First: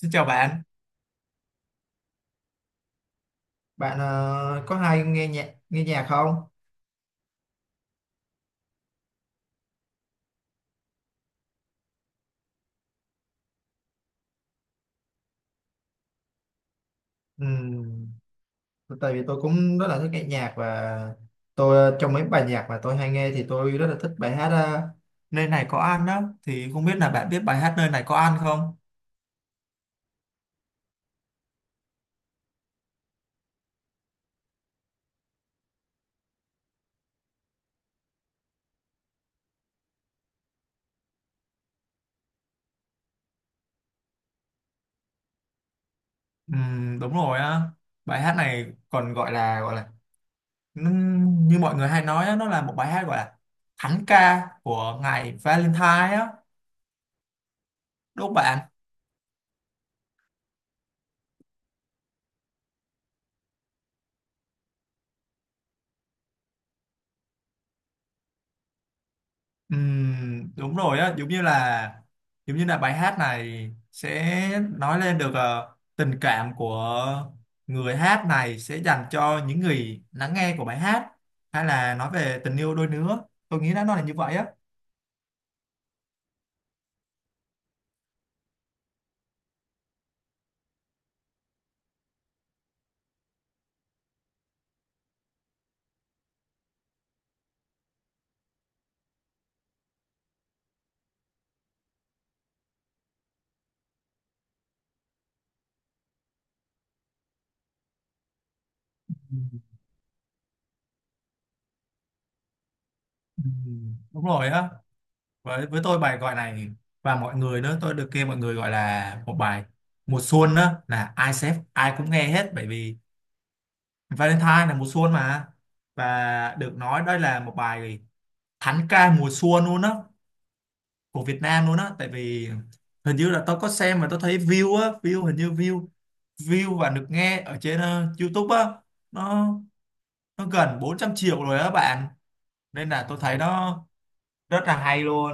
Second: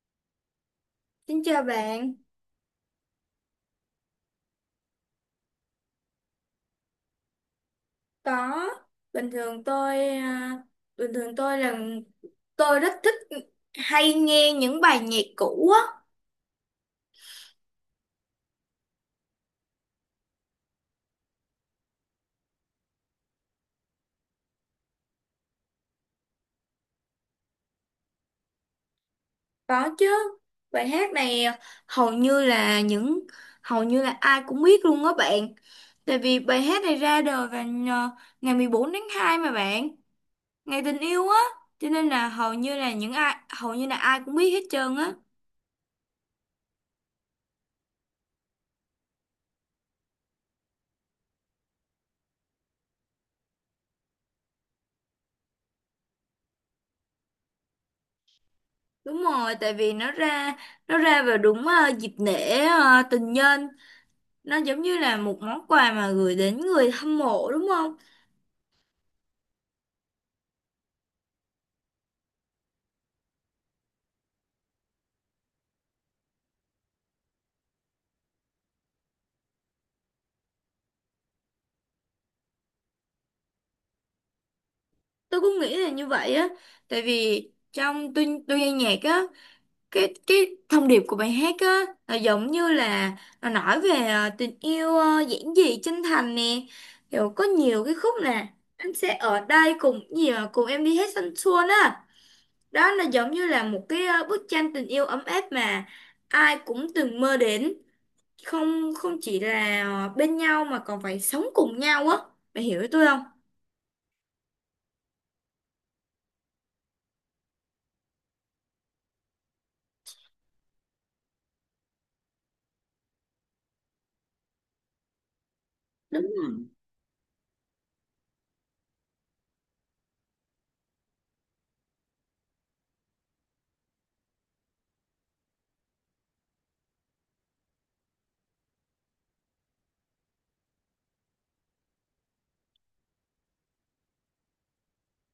Xin chào bạn. Xin chào bạn, Bạn có hay nghe nhạc không? có bình thường tôi à, bình thường tôi là tôi rất thích hay nghe những bài nhạc cũ á, Ừm, tại vì tôi cũng rất là thích nghe nhạc, và tôi trong mấy bài nhạc mà tôi hay nghe thì tôi rất là thích bài hát nơi này có ăn đó, thì không biết là bạn biết bài hát nơi này có ăn không? có chứ. Bài hát này hầu như là những hầu như là ai cũng biết luôn á bạn. Tại vì bài hát này ra đời vào ngày 14 tháng 2 mà bạn, ngày tình yêu á, cho nên là hầu như là ai cũng biết hết trơn á. Đúng rồi á. Bài hát này còn nó- như mọi người hay nói á, nó là một bài hát gọi là thánh ca của ngày Valentine á. Đúng không bạn? Đúng rồi, tại vì nó ra vào dịp lễ tình nhân, nó giống như là một món quà mà gửi đến người hâm mộ đúng không? Đúng rồi á, giống như là bài hát này sẽ nói lên được tình cảm của người hát này sẽ dành cho những người lắng nghe của bài hát, hay là nói về tình yêu đôi lứa. Tôi nghĩ là nó là như vậy á. Tôi cũng nghĩ là như vậy á, tại vì trong tôi nghe nhạc á, cái thông điệp của bài hát á là giống như là nó nói về tình yêu giản dị chân thành nè, kiểu có nhiều cái khúc nè, anh sẽ ở đây cùng gì mà cùng em đi hết thanh xuân á, đó là giống như là một cái bức tranh tình yêu ấm áp mà ai cũng từng mơ đến, không không chỉ Ừm, là bên nhau mà còn phải sống cùng nhau á, mày hiểu ý tôi không? Đúng rồi á, với tôi bài gọi này và mọi người nữa, tôi được nghe mọi người gọi là một bài mùa xuân á, là ai sẽ ai cũng nghe hết, bởi vì Valentine là mùa xuân mà. Đúng. Và được nói đây là một bài thánh ca mùa xuân luôn á của Việt Nam luôn á. Tại vì hình như là tao có xem mà tao thấy view á, view hình như view view và được nghe ở trên YouTube á, nó nó gần 400 triệu rồi á bạn, nên là tôi thấy nó rất là hay luôn.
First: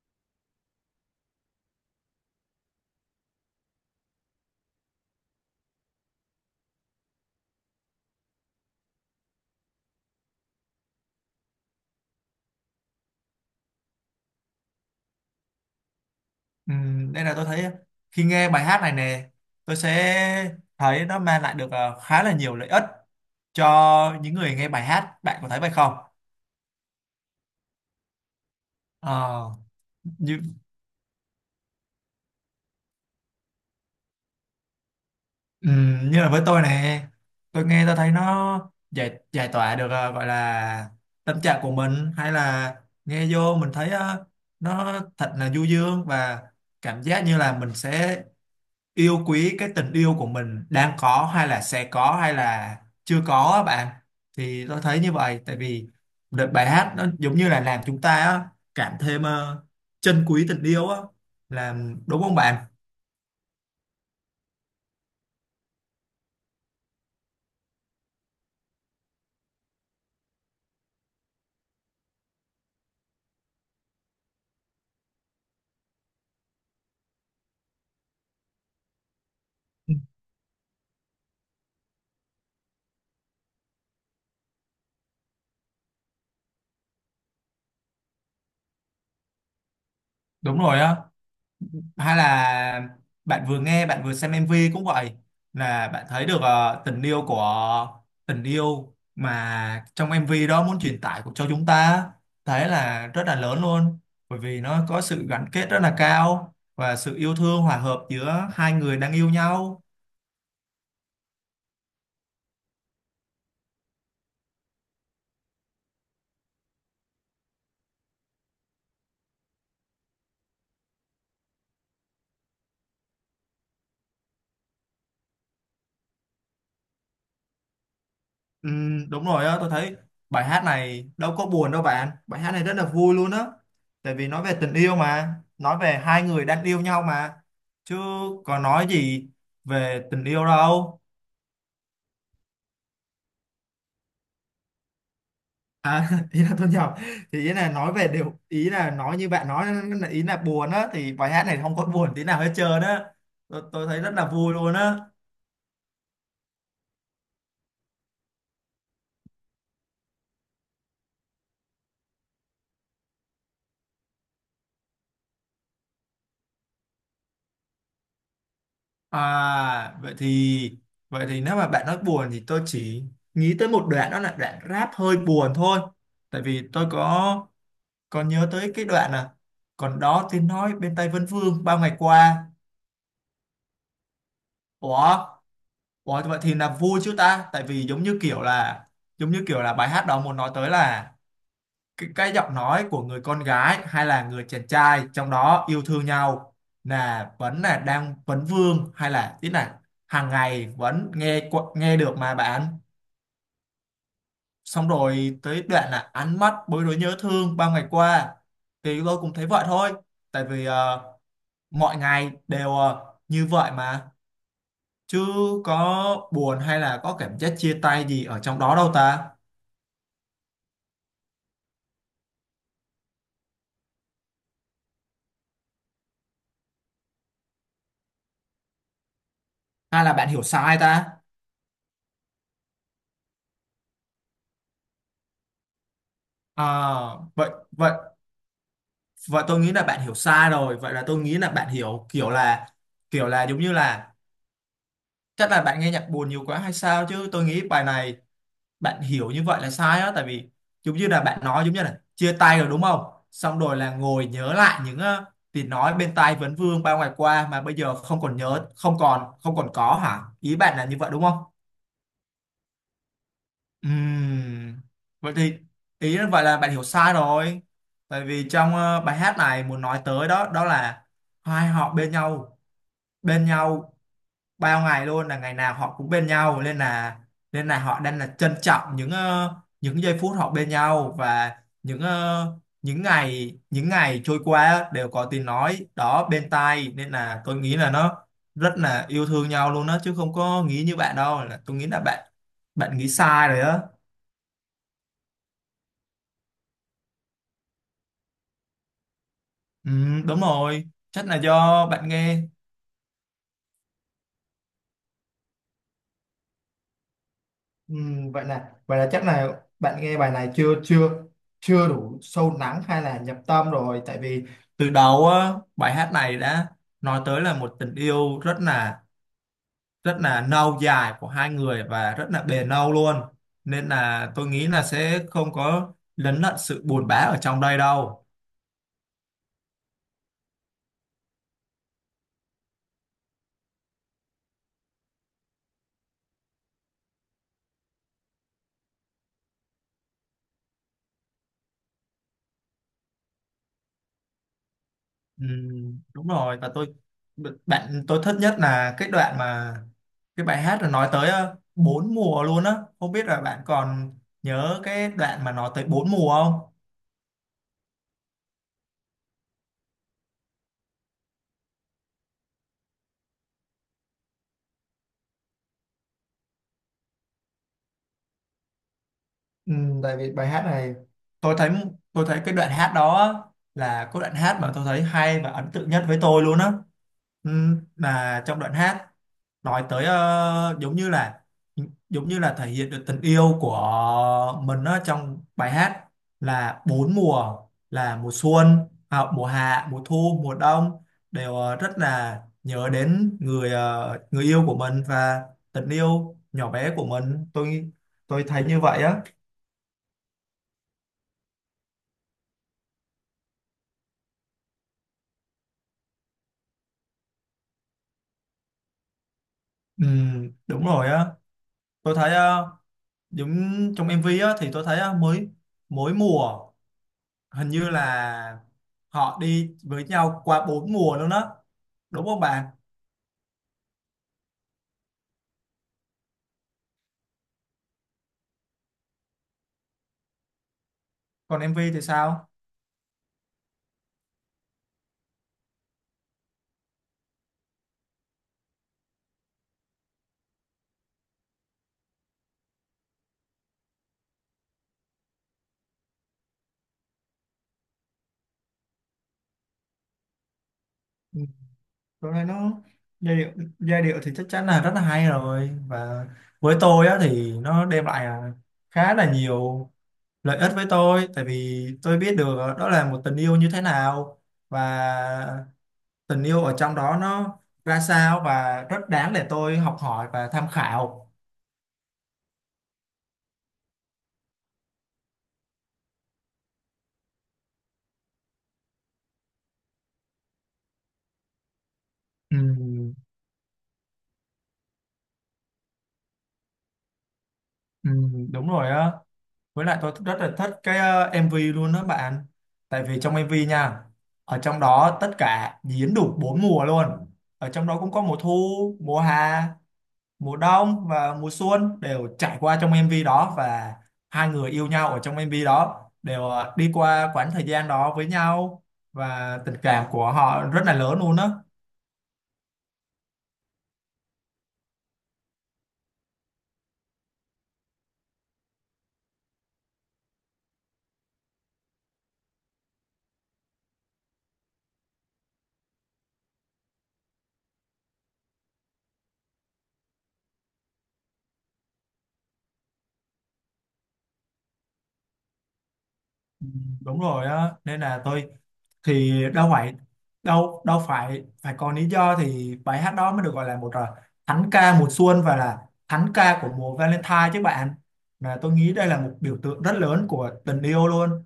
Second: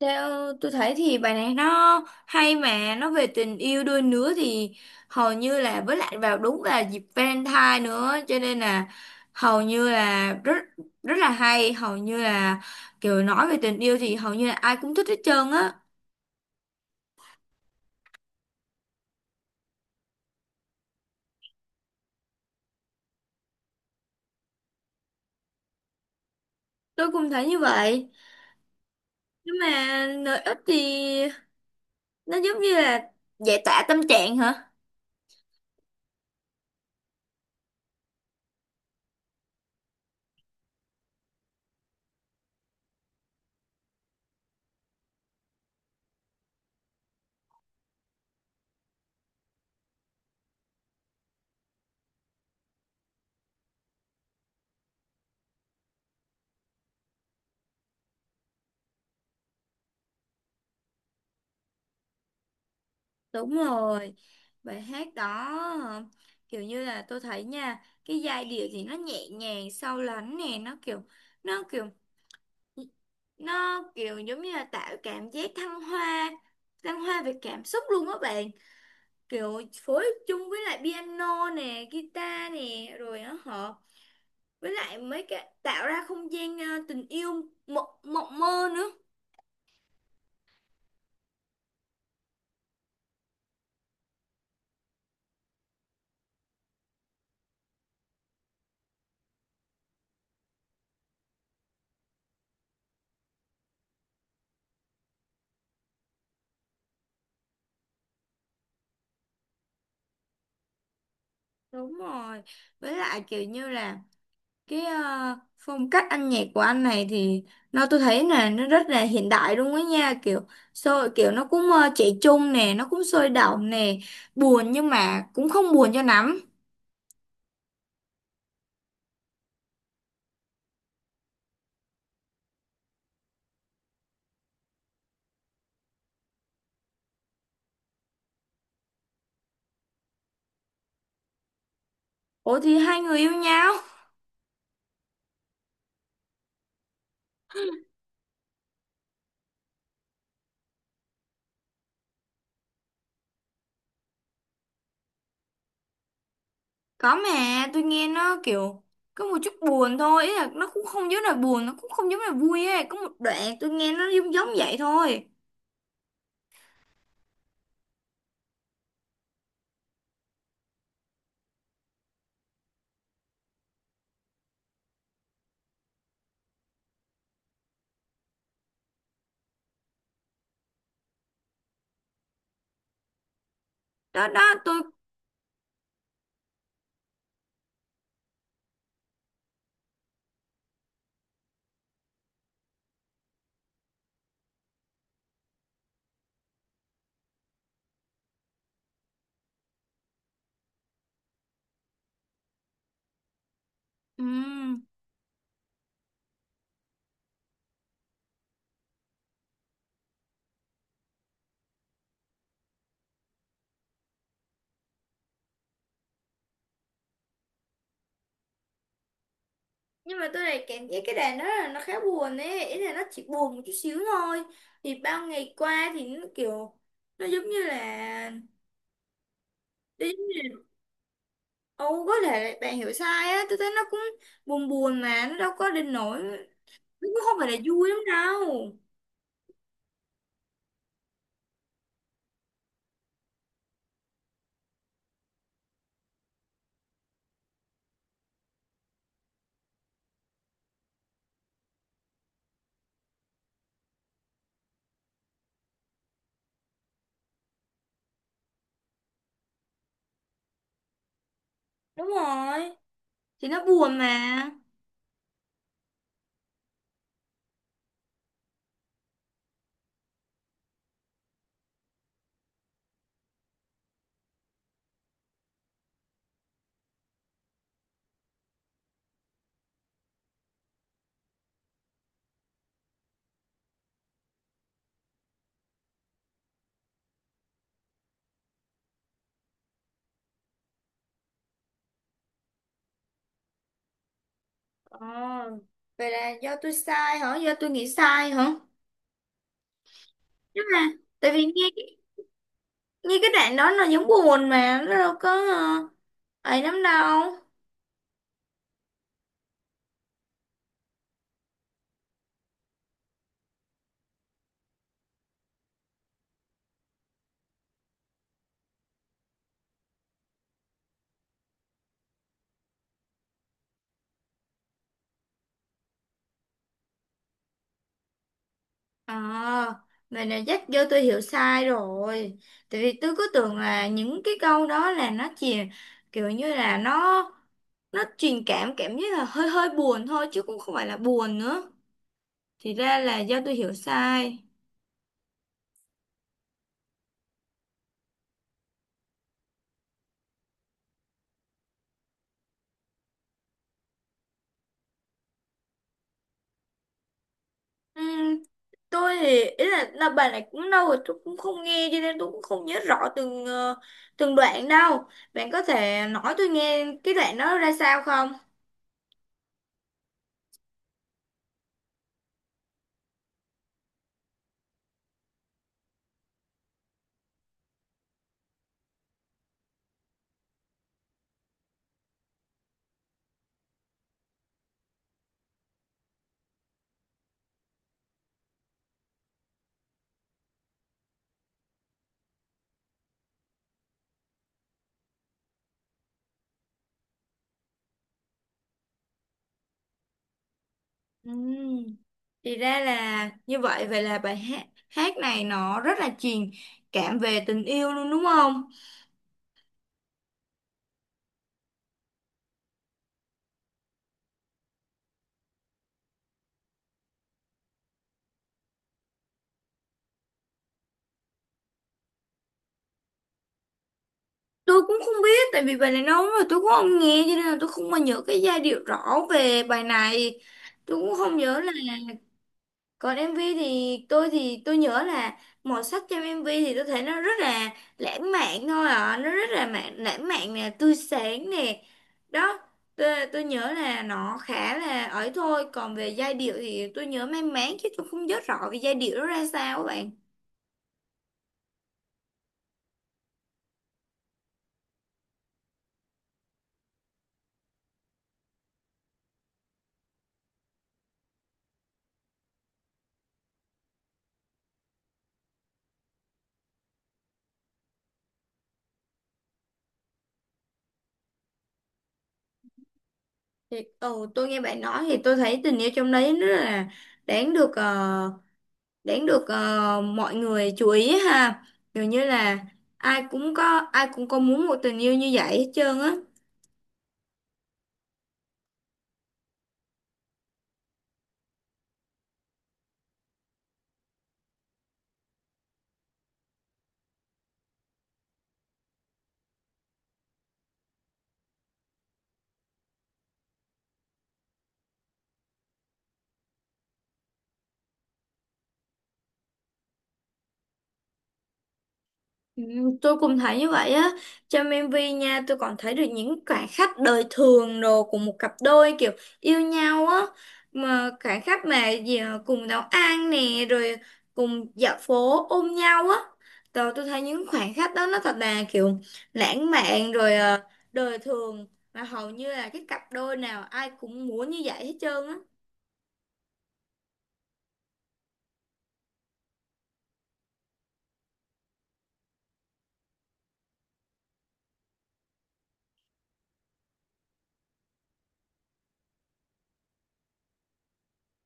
Theo tôi thấy thì bài này nó hay mà nó về tình yêu đôi lứa thì hầu như là, với lại vào đúng là dịp Valentine nữa, cho nên là hầu như là rất rất là hay, hầu như là kiểu nói về tình yêu thì hầu như là ai cũng thích hết trơn á. Nên là tôi thấy khi nghe bài hát này nè, tôi sẽ thấy nó mang lại được khá là nhiều lợi ích cho những người nghe bài hát. Bạn có thấy vậy không? Tôi cũng thấy như vậy, Ờ, nhưng mà như lợi ích thì nó giống như là giải tỏa tâm trạng hả? Ừ, như là với tôi nè, tôi nghe tôi thấy nó giải giải tỏa được gọi là tâm trạng của mình, hay là nghe vô mình thấy nó thật là du dương, và cảm giác như là mình sẽ yêu quý cái tình yêu của mình đang có, hay là sẽ có, hay là chưa có á bạn. Thì tôi thấy như vậy, tại vì đợt bài hát nó giống như là làm chúng ta á, cảm thêm trân quý tình yêu á, làm đúng không bạn? Đúng rồi, bài hát đó ờ, kiểu như là tôi thấy nha, cái giai điệu thì nó nhẹ nhàng sâu lắng nè, nó kiểu nó kiểu giống như là tạo cảm giác thăng hoa về cảm xúc luôn á bạn, kiểu Ừ, phối chung với lại piano nè guitar nè rồi nó hợp với lại mấy cái tạo ra không gian tình yêu mộng mộng mơ nữa. đúng rồi á, hay là bạn vừa nghe bạn vừa xem MV cũng vậy, là bạn thấy được tình yêu của tình yêu mà trong MV đó muốn truyền tải của cho chúng ta thấy là rất là lớn luôn, bởi vì nó có sự gắn kết rất là cao và sự yêu thương hòa hợp giữa hai người đang yêu nhau. Đúng rồi. Với lại kiểu như là cái phong cách âm nhạc của anh này thì tôi thấy là nó rất là hiện đại luôn á nha, kiểu sôi kiểu nó cũng trẻ trung nè, nó cũng sôi động nè, buồn nhưng mà cũng không buồn cho lắm. Ừ, đúng rồi á, tôi thấy bài hát này đâu có buồn đâu bạn. Bài hát này rất là vui luôn á. Tại vì nói về tình yêu mà, nói về hai người đang yêu nhau mà. Chứ có nói gì về tình yêu đâu. Ủa thì hai người yêu nhau. À, ý là tôi nhầm. Thì ý là nói về điều, ý là nói như bạn nói, là ý là buồn á, thì bài hát này không có buồn tí nào hết trơn á. Tôi thấy rất là vui luôn á. Có mà tôi nghe nó kiểu có một chút buồn thôi, ý là nó cũng không giống là buồn, nó cũng không giống là vui ấy, có một đoạn tôi nghe nó giống giống vậy thôi. À vậy thì, vậy thì nếu mà bạn nói buồn thì tôi chỉ nghĩ tới một đoạn, đó là đoạn rap hơi buồn thôi. Tại vì tôi có nhớ tới cái đoạn là còn đó tiếng nói bên tai Vân Vương bao ngày qua. Đó đó tôi Ủa, ủa vậy thì là vui chứ ta? Tại vì giống như kiểu là, giống như kiểu là bài hát đó muốn nói tới là cái giọng nói của người con gái hay là người chàng trai trong đó yêu thương nhau, là vẫn là đang vấn vương, hay là tí là hàng ngày vẫn nghe được mà bạn. ừ, Xong rồi tới đoạn là ánh mắt bối rối nhớ thương bao ngày qua, thì tôi cũng thấy vậy thôi. Tại vì mọi ngày đều như vậy mà, chứ có buồn hay là có cảm giác chia tay gì ở trong đó đâu ta. nhưng mà tôi lại cảm giác cái đàn đó là nó khá buồn ấy, ý là nó chỉ buồn một chút xíu thôi, thì bao ngày qua thì nó kiểu, nó giống như là Hay là đi. bạn hiểu sai ta Ồ, có thể là bạn hiểu sai á, tôi thấy nó cũng buồn buồn mà nó đâu có đến nỗi, nó cũng à? không vậy phải là vui vậy lắm đâu. và tôi nghĩ là bạn hiểu sai rồi, vậy là tôi nghĩ là bạn hiểu kiểu là, kiểu là giống như là chắc là bạn nghe nhạc buồn nhiều quá hay sao, chứ tôi nghĩ bài này bạn hiểu như vậy là sai á. Tại vì giống như là bạn nói giống như là chia tay rồi đúng không, xong rồi là ngồi nhớ lại những tiếng nói bên tai vấn vương bao ngày qua mà bây giờ không còn nhớ, không còn có, hả? Ý bạn là như vậy đúng không? Đúng rồi thì nó buồn mà. Ừm, vậy thì ý là, vậy là bạn hiểu sai rồi. Tại vì trong bài hát này muốn nói tới đó, đó là hai họ bên nhau, bên nhau bao ngày luôn, là ngày nào họ cũng bên nhau, nên là họ đang là trân trọng những những giây phút họ bên nhau, và những những ngày trôi qua đều có tiếng nói đó bên tai, nên là tôi nghĩ là nó rất là yêu thương nhau luôn đó, chứ không có nghĩ như bạn đâu, là tôi nghĩ là bạn bạn nghĩ sai rồi đó. Ờ, vậy là do tôi sai hả, do tôi nghĩ sai hả? Ừ, đúng Nhưng rồi, mà chắc tại là vì do nghe bạn nghe. nghe cái đoạn đó nó giống buồn mà nó đâu có ấy lắm đâu. Vậy là, vậy là chắc là bạn nghe bài này chưa chưa chưa đủ sâu lắng hay là nhập tâm rồi. Tại vì từ đầu á bài hát này đã nói tới là một tình yêu rất là, rất là lâu dài của hai người và rất là bền lâu luôn, nên là tôi nghĩ là sẽ không có lấn lận sự buồn bã ở trong đây đâu. À, vậy này chắc do tôi hiểu sai rồi. Tại vì tôi cứ tưởng là những cái câu đó là nó chỉ kiểu như là nó truyền cảm cảm giác là hơi hơi buồn thôi chứ cũng không phải là buồn nữa. Thì ra là do tôi hiểu sai. Ừ, đúng rồi, và tôi, bạn tôi thích nhất là cái đoạn mà, cái bài hát là nói tới bốn mùa luôn á. Không biết là bạn còn nhớ cái đoạn mà nói tới bốn mùa không? Ừm, tôi thì ý là bài này cũng lâu rồi tôi cũng không nghe cho nên tôi cũng không nhớ rõ từng đoạn đâu. Bạn có thể nói tôi nghe cái đoạn đó ra sao không? Ừ, tại vì bài hát này tôi thấy tôi thấy cái đoạn hát đó á, là có đoạn hát mà tôi thấy hay và ấn tượng nhất với tôi luôn á. ừ, là trong đoạn hát nói tới giống như là thể hiện được tình yêu của mình á trong bài hát là bốn mùa, là mùa xuân mùa hạ mùa thu mùa đông đều rất là nhớ đến người người yêu của mình và tình yêu nhỏ bé của mình. Tôi thấy như vậy á. Ừm, Thì ra là như vậy, vậy là bài hát hát này nó rất là truyền cảm về tình yêu luôn đúng không? Ừ, đúng rồi á, tôi thấy giống trong MV á thì tôi thấy á, mới mỗi mùa hình như là họ đi với nhau qua bốn mùa luôn á, đúng không bạn? Tôi cũng không biết, tại vì bài này lâu lắm rồi tôi cũng không nghe cho nên là tôi không mà nhớ cái giai điệu rõ về bài này. Tôi cũng không nhớ Còn MV thì sao? còn MV thì tôi nhớ là màu sắc trong MV thì tôi thấy nó rất là lãng mạn thôi ạ, nó rất là lãng mạn nè, tươi sáng nè, đó, tôi nhớ là nó khá là ấy thôi, còn về giai điệu thì tôi nhớ mang máng chứ tôi không nhớ rõ về giai điệu nó ra sao các bạn. Ừ, tôi thấy nó giai điệu, giai điệu thì chắc chắn là rất là hay rồi, và với tôi á thì nó đem lại khá là nhiều lợi ích với tôi. Tại vì tôi biết được đó là một tình yêu như thế nào, và tình yêu ở trong đó nó ra sao, và rất đáng để tôi học hỏi và tham khảo. Thì ừ, tôi nghe bạn nói thì tôi thấy tình yêu trong đấy rất là đáng được ờ, đáng được mọi người chú ý ha, dường như Ừ, là ai cũng có muốn một tình yêu như vậy hết trơn á. ừ, đúng rồi á, với lại tôi rất là thích cái MV luôn đó bạn. Tại vì trong MV nha, ở trong đó tất cả diễn đủ bốn mùa luôn, ở trong đó cũng có mùa thu, mùa hè, mùa đông và mùa xuân đều trải qua trong MV đó, và hai người yêu nhau ở trong MV đó đều đi qua quãng thời gian đó với nhau, và tình cảm của họ rất là lớn luôn á. Ừ, tôi cũng thấy như vậy á, trong MV nha tôi còn thấy được những khoảnh khắc đời thường đồ của một cặp đôi kiểu yêu nhau á, mà khoảnh khắc mà cùng nấu ăn nè, rồi cùng dạo phố ôm nhau á, rồi tôi thấy những khoảnh khắc đó nó thật là kiểu lãng mạn rồi đời thường mà hầu như là cái cặp đôi nào ai cũng muốn như vậy hết trơn á. Đúng rồi á, nên là tôi thì đâu phải, đâu đâu phải phải có lý do thì bài hát đó mới được gọi là một thánh ca mùa xuân và là thánh ca của mùa Valentine chứ bạn. Mà tôi nghĩ đây là một biểu tượng rất lớn của tình yêu luôn.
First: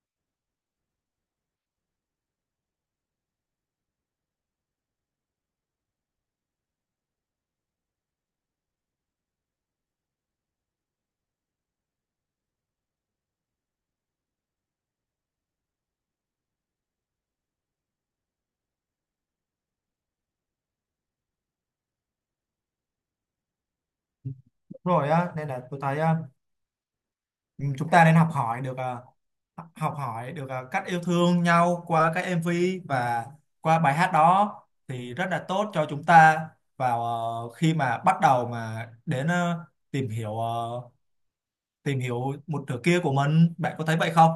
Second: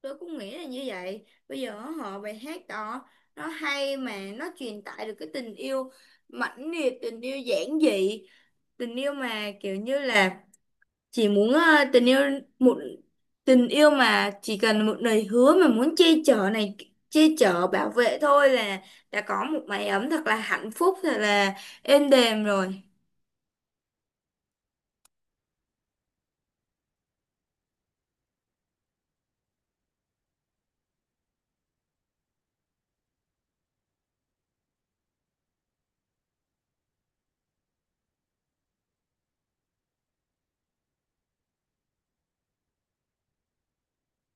Tôi cũng nghĩ là như vậy, bây giờ họ bài hát đó nó hay mà nó truyền tải được cái tình yêu mãnh liệt, tình yêu giản dị, tình yêu mà kiểu như là chỉ muốn tình yêu một tình yêu mà chỉ cần một lời hứa mà muốn che chở này, che chở bảo vệ thôi là đã có một mái ấm thật là hạnh phúc, thật là êm đềm rồi. Đúng rồi á, nên là tôi thấy ừ, chúng ta nên học hỏi được cách yêu thương nhau qua các MV và qua bài hát đó, thì rất là tốt cho chúng ta vào khi mà bắt đầu mà đến tìm hiểu ờ, tìm hiểu một nửa kia của mình. Bạn có thấy vậy không?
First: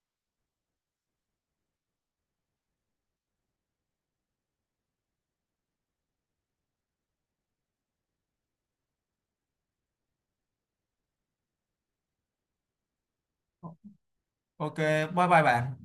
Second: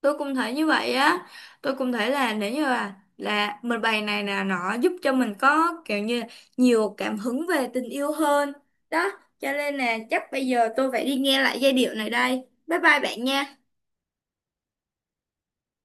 Tôi cũng thấy như vậy á, tôi cũng thấy là nếu như là mình bài này là nó giúp cho mình có kiểu như nhiều cảm hứng về tình yêu hơn, đó cho nên là chắc bây giờ tôi phải đi nghe lại giai điệu này đây, bye bye bạn nha. Ok, bye bye bạn.